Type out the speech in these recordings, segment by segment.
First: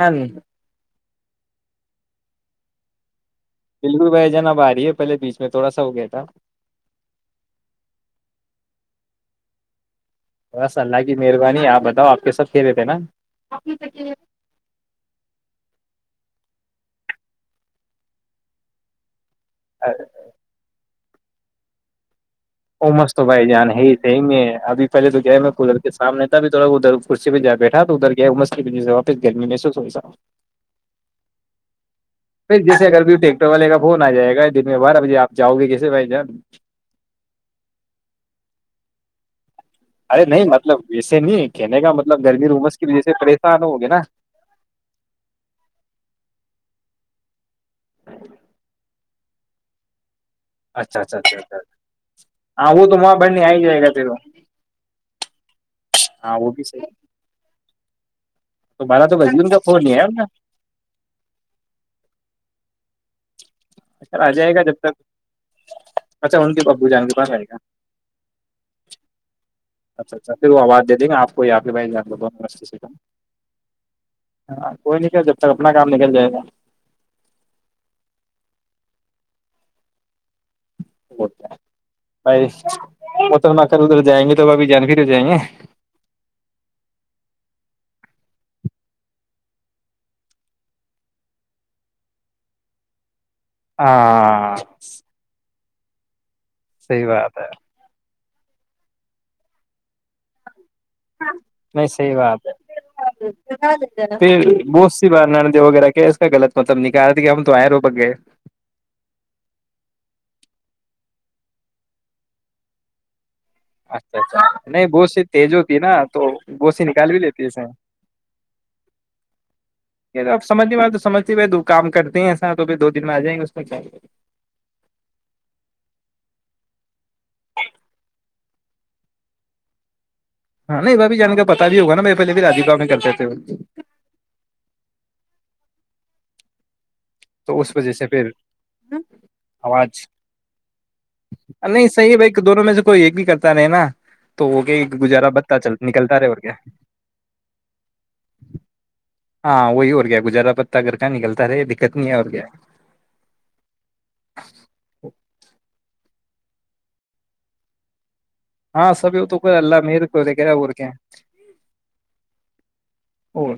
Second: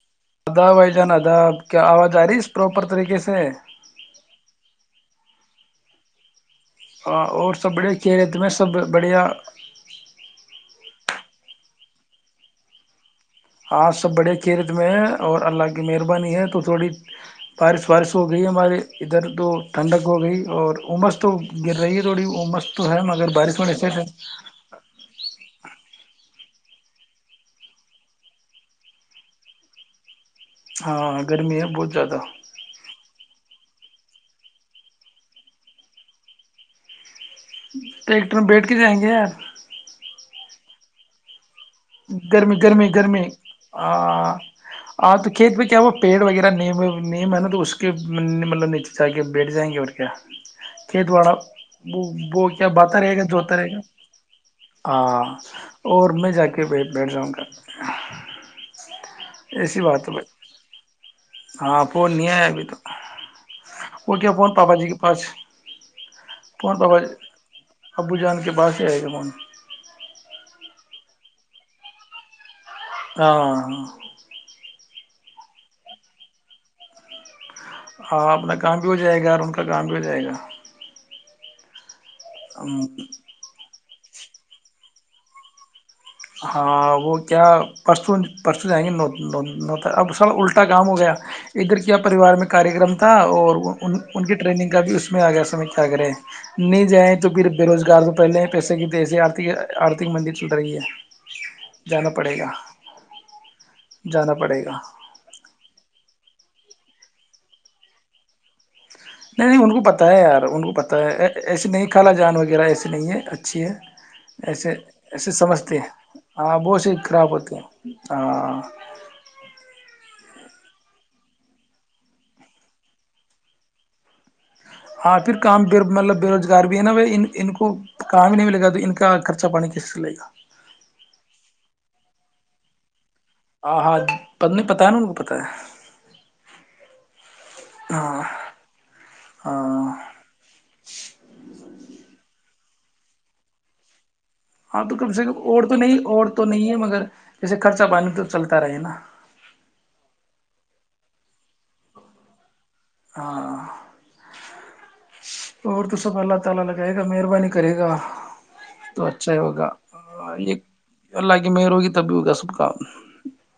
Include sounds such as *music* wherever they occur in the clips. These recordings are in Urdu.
بالکل ادا بائی جان کیا آواز آ رہی ہے اس پراپر طریقے سے بالکل بھائی جان اب آ رہی ہے پہلے بیچ میں تھوڑا سا ہو گیا تھا اور اور سب بڑے چھیرے د میں سب بڑیا بس اللہ کی مہربانی آپ بتاؤ آپ کے سب کھی رہے تھے نا آج سب بڑے کیھیرت میں ہیں اور اللہ کے کی مہربانی ہے تو تھوڑی بارش وارش ہو گئی ہمارے ادھر تو ٹھنڈک ہو گئی اور عمس تو گر رہی ہے تھوڑی امس ا ہے مس تو مگر بھائی بارش جان ہونے ہے سے صحی میں ہے ابھی پہلے تو گئے میں قدر کے سامنے بھی تھوا ادھر کرسی پہ جیا بیٹھا تو ادھر گیا م سے واپس گرمی محسوس ہو سا ہاں گرمی ہے بہت زیادہ بائی جیے اگر بیٹے گ والے کا فون آ جائے گا دن میں بارہ بجے آپ جاؤ گے کیسے بھائی جان تو ایکٹر میں بیٹھ کے جائیں گے یار ر نہیں مطلب وسے نہیں کہنے کا مطلب گرمی رومس کی گرمی وجہ سے گرمی پریشان ہوگے آ نا آ تو کت باو پیڈ وغیرہ نم نیم دو اس کے مطلب نہیںیچ جے بیٹھ جائیں گے اور کیا اچھا کھیت اچھا واڑا اچھا اچھا وہ وہ کیا ہاں تو باتتا وہاں رہے گا بڑھنے آ جوتا ہی رہے گا جائے پھر ہاں اور میں جا کے بیٹھ جاؤں گا تو مارا تو گزم کا ایسی فون نہیں بات ہے بھائی ہاں پ نہیں نہیں ابھی تو وہ اچھا آ کیا اپون جائے گا پپا جب جی تک کے پاس اچھا ان کے اپون ابو پپا جان جی کے پاس آئے گا ابو جان کے پاس ہی ہے کہ من اچھا اچھا پھر وہ آواز دیں گے آپ یہ پہ بائی جان ل سے ہاں ہاں کوئی نہیں کہ جب تک اپنا کام نکل جائے گا ہاں اپنا کام بھی ہو جائے گا اور ان کا کام بھی ہو جائے گا گ *inaudible* *unintelligible* گا نہیں متکنا اھر ادھر جائیں گے تو وہ ا بھیھی جانے پھر ہو جائیں گے ہاں وہ کیا پرسوں پرسوں جائیں گے اب سر الٹا کام ہو گیا ادھر کیا پریوار میں کاریہ کررم تھا اور ان کی ہاں ٹرینگ کا بھی اس میں آ گیا سمج کیا سگرگرے نہیں صحیح جائیں تو بات ہے پھر بے روزگار پہلے ہی پیسے کی دیہی آرت آرھک مندی چل رہی ہے نہیں جانا صحیح پڑے بات گا ہے جانا پھر پڑے گا بہت سی بار نرد وغیرہ کیا اس کا غلط مطلب نکال رہا تھا کیا ہم تو آ رو ب گے نہیں نہیں ان کو پت ہے یار ان کو پتہ ہے ایسے نہیں خالا جان وغیرہ ایسے نہیں ہے اچھا اچھی ہے اچھا اچھا ایسے نہیں بہت سی ایسے تیز ہوتی ہے سمجھتے ہیں نا تو ہاں بہت سی سےی نکال بھی خراب لیتی ہے ہوتے اس میں ہیں ہاں ب سمجھ نہیں م تو سجتی بائی دو کام کرتے ہیں ایسا توھر دو دن میں آ جائیں گے اس میں کیا ہاں پھر کام مطلب بے روزگار بھی ہے نا ب ان کو کام ہی نہیں ملے گا تو ان کا خرچہ پانی کس سے چلے گا ہاں نہیں ب ا بھی جان کا پتا بھی ہوگا میں پہل بھی راداؤں کرتےے آ ہاں پت نہیں پتا ہے نا ان کو پتاہ ہے تو اس وجہ سے ہاں پھر ہاں آواز نہیں صحیح ہے بھائی دونوں میں سے کوئی ایک ہی کرتا رہ نا وہ ہاں تو کیا کم سے گزارا کم بتہ اور چل تو نہیں نکلتا اور رہے تو کیا نہیں ہے مگر جیسے خرچہ پانی تو چلتا رہے نا گگر کاا نکلتا رہے د چتنی اور کے ہاں اور تو سب پ اللہ تعالیا لگائے گ مہربانی کرےا ہاں سب تو اللہ مر یہ اللہ کی مہر ہوگی تب بھی ہوگا سب کام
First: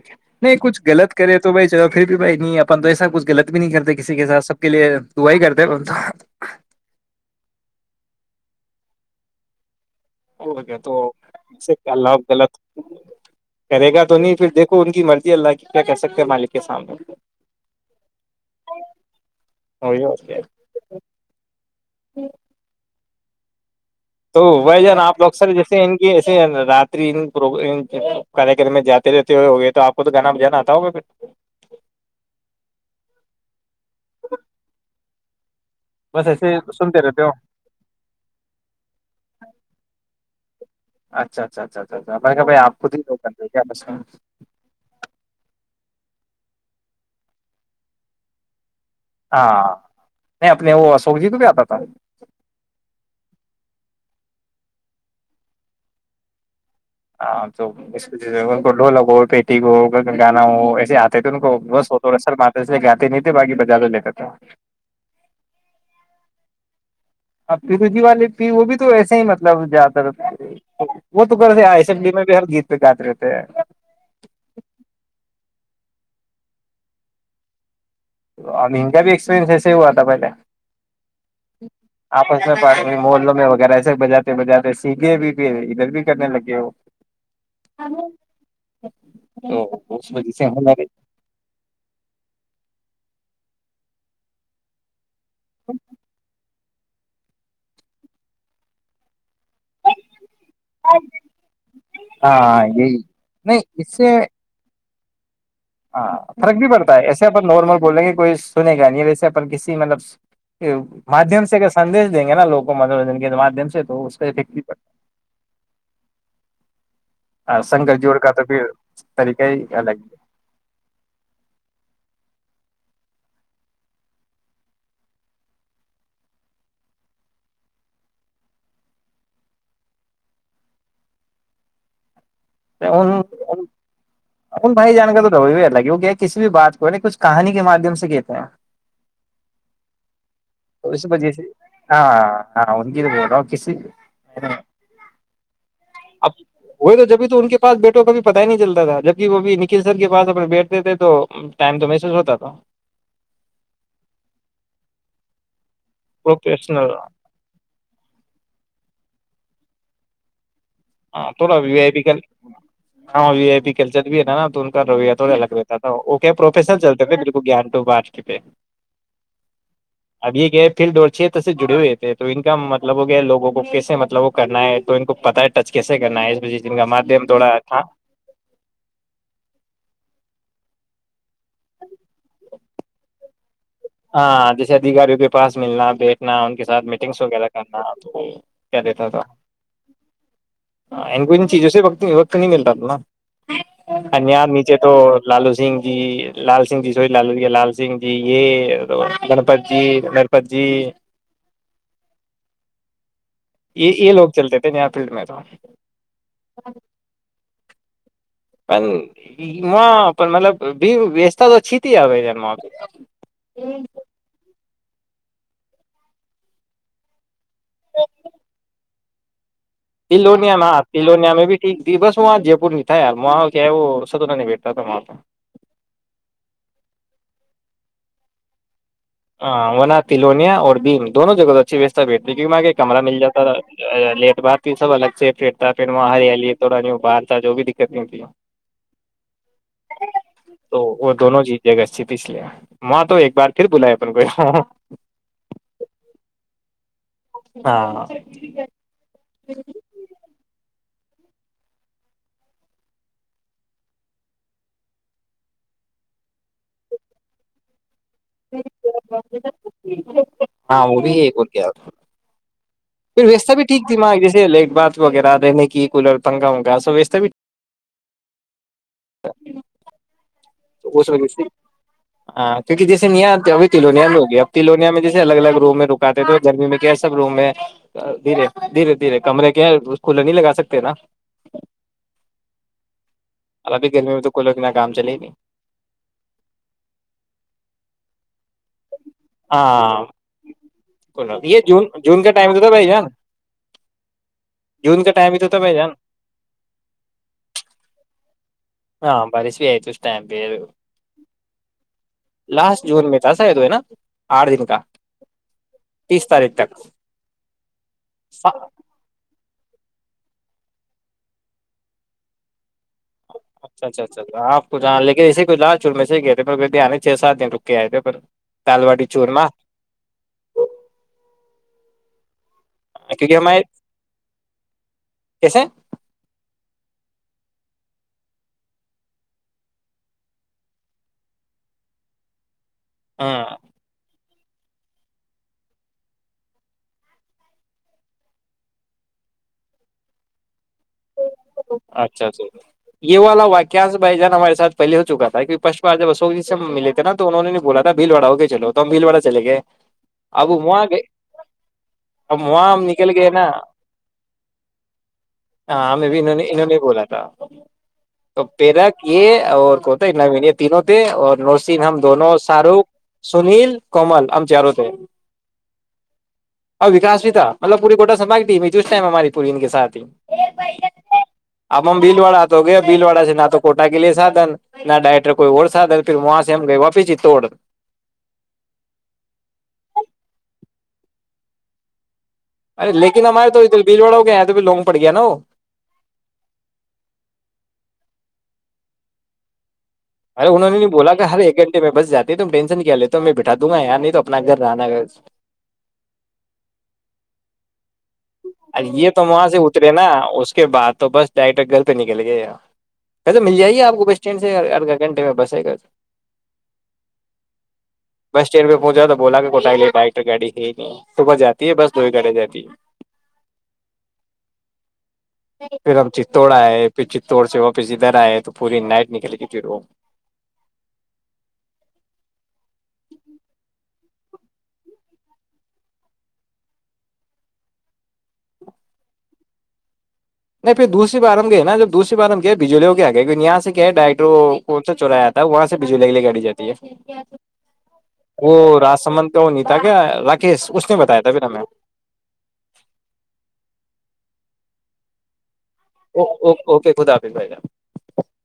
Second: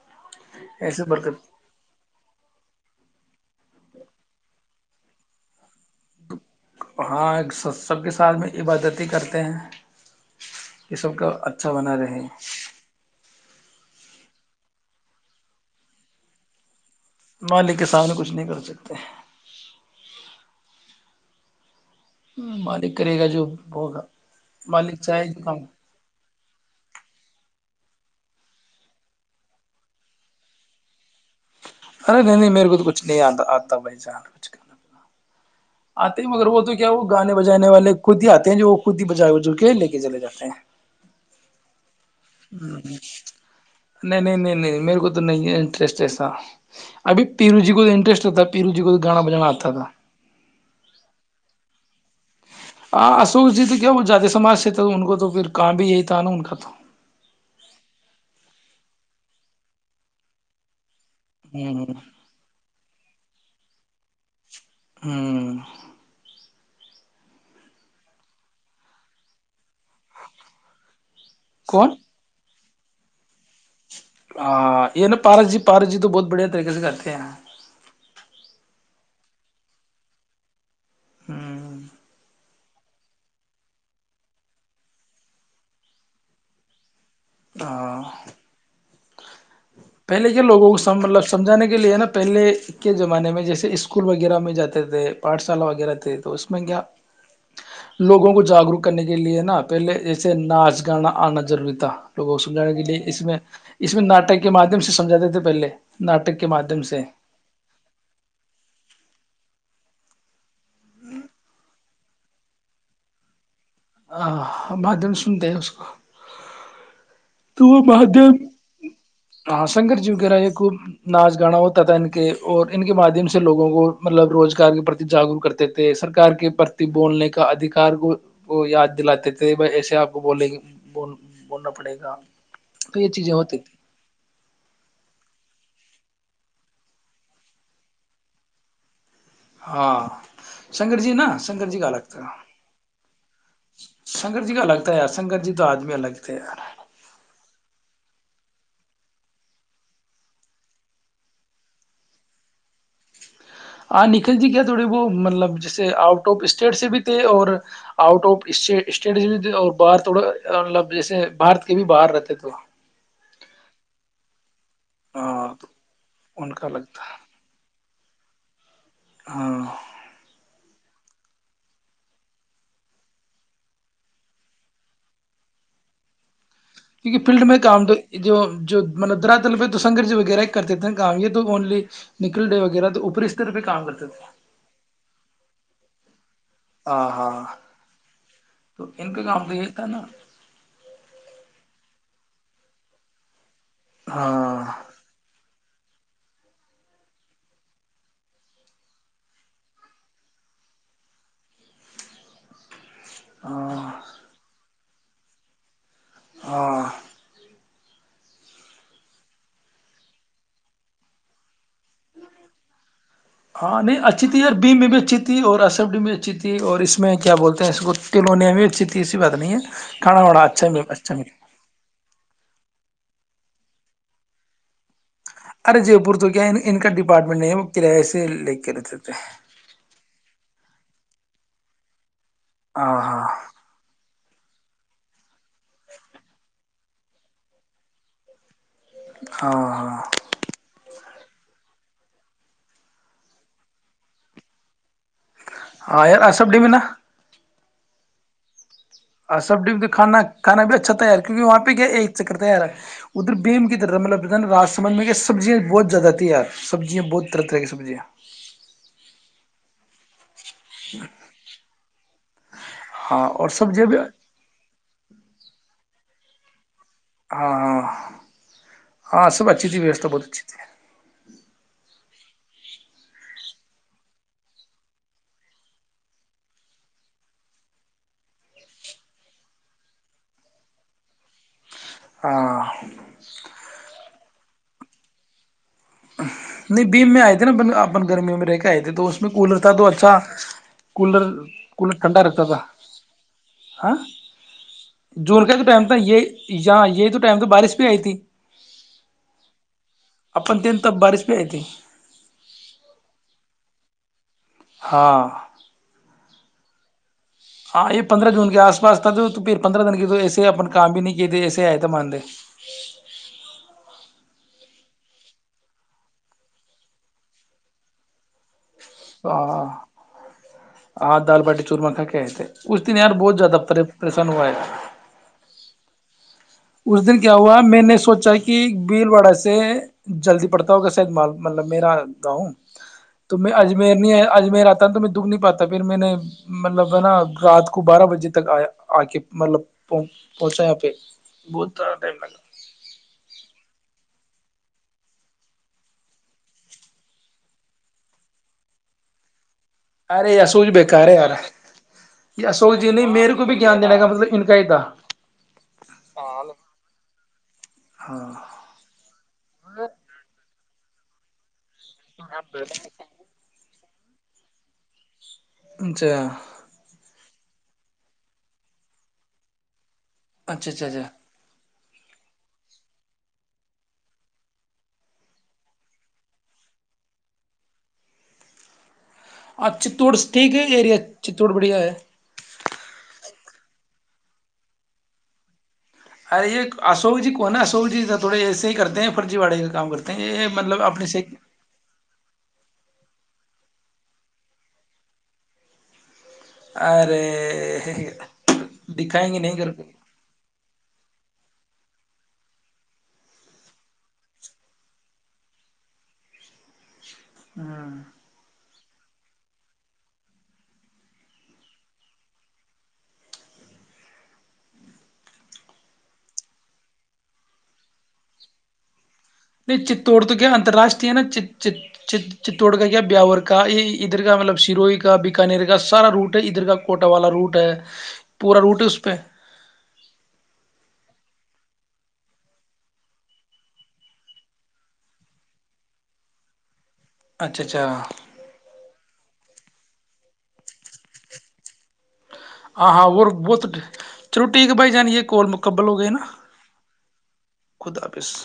کہ نہیں کچھ ایسے غلط کرے برکت تو بھائی چ پھر بھی بھائی نہیں اپن تو ایسا کچھ غلط بھی نہیں کرتے کسی کے ساتھ سب کے لیے دعا ہی کرتے ہاں سب کے سالھ میں عبادتی کرتے ہیں *unintelligible* اور کیا تو یہ سب کا اچھا بنا رہے غلط *unintelligible* کرے گا تو نہیں پھر دیکھو ان کی مرضی اللہ کی کیا کہہ سکتے ہیں مالک کے سامنے مالک کے سامنے کچھ نہیں کر سکتے مالک کرے گا جو ج *unintelligible* *inaudible* تو بھ جان آپ ل اکثر جیسے ان کے ایے راتری *unintelligible* کے کر میں جاتے رہتے ہوئے ہو گئے تو آپ کو تو گانا بجانا آتا ہوگا پھر ارے نہیں نہیں میرے کو تو کچھ نہیں آتا آتا بھائی جان کچھ کرنا آتے بس ہیں مگر ایسے وہ تو کیا سنتے وہ رہتے ہو گانے بجانے والے خود ہی آتے ہیں جو وہ خود ہی بجائے بج کے لے کے چلے جاتے ہیں اچھا اچھا اچھا اچھا اچھا میں کہ بھائی ہ آپ خود ہ ہی لوگ کرتے کیا بس نہیں نہیں نہیں نہیں میرے کو تو نہیں ہے ٹرسٹ ایسا ابھی پیرو جی کو انٹرسٹ ہوتا پیرو جی کو گانا بجانا ہاں آتا تھا نہیں اپنے وہ ا سوک جی کو بھی آتا تھا *unintelligible* ہاں اشوک جی تو کیا وہ جات سماج سے تھا ان کو تو پھر کام بھی یہی تھا نا ان کا تو ہاں تو اس و سے ڈھولک ہو پیٹی ہو گانا ہو ایسے آ تت کو ہ بس ہو رہے سر مات سے گاتی نہیں باغی بجہ لیتا تھا *unintelligible* ہوں *unintelligible* ا پیرو جی والے پ وہ بھی تو ویسے ہی مطلب زیادر وہ تو کر رہے آئے کون ایم بی میں بھی ہر گیت اترتے *unintelligible* ہاں یہ نا پارس جی پارس جی تو بہت بڑھیا طریقے سے کرتے ہیں تو ا کا بھی ایکسپیرنس ایسے ہی ہوا تھا پہلے ہ آپس *unintelligible* پاس میں محوں میں وغیرہ ایسے بجاتے بجاتے سیکھے بھی پ ادھر بھی کرنے لگے ہو ہاں تو اس پہلے وجہ کیا سے لوگوں کو ہمارے س مطلب سمجھانے کے لیے ہے نا پہلے کے زمانے میں جیسے اسکول وغیرہ میں جاتے تھے پاٹ شالا وغیرہ تھے تو اس میں کیا لوگوں کو جاگروک کرنے کے لیے ن ن پہلے جسے ناچ گانا آنا ضروری تھا کو ہاں سجنے کے یہی لیے اس میں نہیں اس میں سے ناٹک کے مادم سے سجھاتے تھے پہلے ہاں ناٹک کے فرق بھی مادھیم پڑتا سے ہے ایسے اپن نارمل بولیں گے کوئی سنے گا نہیں ویسے اپن کسی مطلب مادھیم سے اگر سندیش دیں گے نا لووں کو منورنجن کے مادھیم سے تو اس آ کا افیکٹ بھی بادن سنتے ہیں اس کو پڑتا تو وہ سنکر جوڑ کا مادم تو پھر طریقہ ہی ہاں شنکر الگ جیوں کے رہا یہ خ ناچ گانا ہوتا تھا ان کے اور ان کے مادھیم سے لوگوں کو مطلب روزگار کے پرتی جاگروک کرتے تھے سرکار کے پرتی بولنے کا ادھیکار کو یاد دلاتے تھے بھائی ایسے آپ کو بولے گی ب بولنا پڑے گا تو یہ چیزیں ہوتی تھی بھائی جان کر تو د لگی وہ کہ کسی بھی بات کو کچھ کہانی کے مادھیم سے کہتے ہیں ہاں تو شنکر اس جی وجہ نا سے شنکر جی کا ہاں الگ تھا ہاں ان کی تو بول رہا ہوں کسی شنکر جی کا الگ تھا یار شنکر جی تو آدمی الگ اب تھے یار وہ تو جبھی تو ان کے پاس بیٹوں کبھی پتا ہی نہیں چلتا تھا جبک وہ بھی نکھل سر کے پاس اپنے بیٹھتے تھے تو ٹائم تو محسوس ہوتا تھا ہاں نکھن جی کیا تھوڑے وہ مطلب جیس آؤٹ آف اسٹیٹ سے پروفیشنل بھی تھے اور آؤٹ آف اس اسٹیٹ سے بھی تھے اور باہر تھوڑا مطلب جیسے ہاں تھوڑا بھارت وی کے بھی آئی پی باہر کل رہتے تھے ہاں وی آئی پ کلچر بھی ہے نا رویا تھڑای الگ ہاں رہتا تھا کیا ان کا پروفشنل لگتا چلتے تھے بالکل گیانٹو بات اسٹ پ *unintelligible* *unintelligible* ہاں ف چھیتر سے جڑے ہوئے تھے تو ان کا مطلب وہ گیا لووں کو کیسے مطلب وہ کرنا ہے تو ان کو پتا ٹچ کیسے کرنا ہے اس بج سے ان کا کیونکہ مادھیم فیلڈ میں تھوڑا تھا کام جو جو مطب دراتل پہ تو سنگگرج وغیرہ کرتے تھے کام یہ تو اونلی نکل ڈے وغیرہ تو اوپر اس طرحہ ہاں جیسے ادھیکاریوں کے پاس ملنا بیٹھنا ان کے ساتھ ہاں میٹنگس ہاں وغیرہ کرنا کیا تو دیتا ان تھا کا کام تو یہی تھا نا ان کو ان چیزوں سے وقت نہیں مل رہا تھا نا ا ناں ہاں نیچے تو لالو سن جی لال سن جی سو ل لو ہے لال سننھی یہ گنپت جی نرپت جی *unintelligible* ہاں یہ یہ لوگ چلتے تھے فلڈ میں تو ہاں پن وہ پ مطلب بویواستھا و چت ک آ ج م آ *unintelligible* بیم میں بھی اچھی تھی اور اسب ڈی بھی اچھی تھی اور اس میں کیا بولتے تو اس کو کلو نے میں اچ *unintelligible* اٹتیی ای سی بات نہیں ہے کھانا وانا تلوونیا میں اچھا ہاں اچھا تلوونیا مل میں بھی ٹھیک تھی بس وہاں جے پور یار م آ کہ سد نہیں بیٹتا تھا م آ تو ارے جے پور تو کیا ان کا ڈپارٹمنٹ نہیں ہے وہ کرای سے لے کےتے تھے ہاںنا تلونیا اور بھیم دونوں جگہ سے اچھی ویتا بھیٹ دیکھی کہ میںاں ہاں کمر مل ہاں جاتا بات سب الگ سے پٹ تھا پ وہاں ہریالی تھوڑا باہر تھا جو بھی دقت نہیں ہوتی *unintelligible* ہو ہاں *unintelligible* تو وہ دونوں جییں گ چت اس لیے ماں تو ایک بار پھر بلایا کوئیاں *unintelligible* ہاں یار آصب ڈیمینا ہاں اور سب ڈی کانا کھا بھی اچھا تھا یار کیکہ وہاںہ گ ایک چکر تیار ادھر بیم کی طرحلب را سم میں سبزیاں بہت زیاد تیار سبزیا بہت طرح طرح کی سبزیاں جی *unintelligible* ہاں وہ بھی ہو کیا آ پھر ہاں اور ویستا بھی سبزیاں ٹھیک تھی ماں جیسے لٹ بات وغیرہ رہنے کی کولر تنگا ہاں ہاں ہاں سبچھییست بہت جچ *unintelligible* اس وجہ سے ہاں کیونکہ جیسے ن آتی ابھی تلونیا میں ہوگیا اب تلونیا میں جیسے الگ الگ روم میں رکاتے تھے گرمی میں کیا ہے سب روم میں دھیر دھیرے دھیرے کمرے کے ہے کھلا نہیں لگا سکتے نا ہ *unintelligible* *inaudible* تو و کہ میں کام چلے بھی نہیں بھیم میں آئے تھے نا اپ اپن گرمیوں میں رہ کے ئے تھ تو اس میں کولر تھا تو ہاں اچھا کولر کوئی لوگ- یہ جون کولر جون ٹھنڈا کا رکھتا ٹائم تھا تو بھائی جان ہ جون کا جو ٹائم تھا یہ یہ جو ٹائم تھا بارش بھی آئی تھی ہاں برس بھی آئی ت اسٹائم پ اپن تین تب بارش بھی آئی تھی لاسٹ جون میں تھا ساید ہوئے نا آٹھ دن کا ہاں تیس تاریخ تک *unintelligible* ہاں یہ پندرہ جون سا- کے آس پاس تھا تو پھر پندرہ دن کی تو ایسے اپ کام بھی نہیں کیے تھے ایسے آئے تو مان د اچھا اچھا اچھا آپ کو ج لیکن اسیے ک لال چور میںے ہی گئے تھے پرھر آ نہیں چھ سات دن رک کے آئے تھے پر دال باٹی ہ چورما ہ دال بٹی چور مکھا کیا ہےےتے اس دن یار بہت کیونکہ زیادہ ہمارے پ پریشان ہوا ہے کیسے اس دن کیا ہوا میں نے سوچا کہ بیل واڑا سے جلدی پڑتا ہوگا شاید مال مطلب میرا گاؤں تو ہاں میں اجمیر نہیں آ آج م آتا نا تو میں دکھ نہیں پاتا پھر میں نے مطلب ہے نا رات کو بارہ بجے تک آ آ کے مطلب پہنچا یہاں پہ بہت سارا ٹائم اچھا اچھا لگا یہوا لوا کیاس بائی جانا ہمے پہے ہو چکا تھا کہ پشٹ بار جب اشوکی سے ملے نا تو انہ نے نہیں بولا تھا بھیل وا ہو گ چلو تو ہم بھیل وا چے گئے ارے اب سوک جی وہاں گئے بےیکار ہے یار اب وہاں شوک ہم جی نہیں نکل گئے میرے نا کو بھی گان دینے کا مطلب ان کا ہی تھا ہاں میں بھی انہوں نے انہوں نے بولا تھا ہاں تو پیرا کی اور کو تھانا بھی نہیں تینوں تھے اور نوس سن ہم دونوں شاہ رخ سنیل کمال آ ہم سے آروتے ہے اچھا اور وکاس بھی تھا مطلب پوری کوٹا سے باگٹی اس ٹائم ہماری پوری ان کے سات ہی اچھا اچھا اچھا اب ہم بھیلواڑا آ تو ہو گیا بھیل واڑا سے نہ تو کوٹا کے لیے سادن نہ ڈائریکٹر کوئی اور سادھن پھر وہاں سے ہم گئے واپس ہی توڑ ہاں چتوڑ ٹھیک ہے ایریا چتوڑ بڑھیا ہے ار لیککن ا مارے تول بیج وڑا گ تو پھر لونگ پڑ گیا نا وہ ارے یہ اشوک جی کون نا اشوک جی تھوڑے ایسے ہی کرتے ہیں فرضی واے کام کرتے ہیں ارے یہ انہوں نے مطلب نہیں اپنے بولا سے کہ ہر ایک گھنے میں بس جاتا نہیں تم ٹینشن کیا لیتا میں بٹھا دوں گا یار نہیں تو اپنا گھر رہناا گ ارے ا یہ تو دکھائیں گے وہاں نہیں سے کر کے اترے نا اس کے بعد تو بس ڈائریکٹ گل پہ نکل گئے ی چل تو مل جائیےا آپ کو بس اسٹینڈ سے آدھا گھنٹے میں بس ہے گا ہاں ہو جاتا بولا کے کوٹ ڈائریکٹر گاڑی ہی نہیں صبح جاتی ہے بس دو ہی گاڑیاں جاتی ہے پھر ہم چتڑ آئے پھر چتڑ سے واپس ادھر آئے تو پوری نائٹ نکل گئی پھر وہ نہیں چتڑ تو کیا اتراشٹری ہے نا چتوڑ کا کیا بیاور کا یہ ادھر کا مطلب سروئی کا بیکانر کا سارا روٹ ہے ادھر کا کوٹا والا روٹ ہے پورا روٹ ہے اس پہ نہیں پھر دوسری بار ہم گئے نا جب دوسری بار ہم گئے بجلیوں کے آ گئے کی یہاں سے کیا ہے ڈائٹرو کون سا چایا آتا ہے وہاں سے بجلی کے لے گڑی جاتی ہے اچھا اچھا وہ راج سمت تو نہیں تھا کیا راکیش اس نے بتایا تھا ب ن میں آاں ہاں وہ بت چلو ٹھیک بھائی جانیے کوول مک ا اوکے خدا حاف بھائی ج خدا حافظ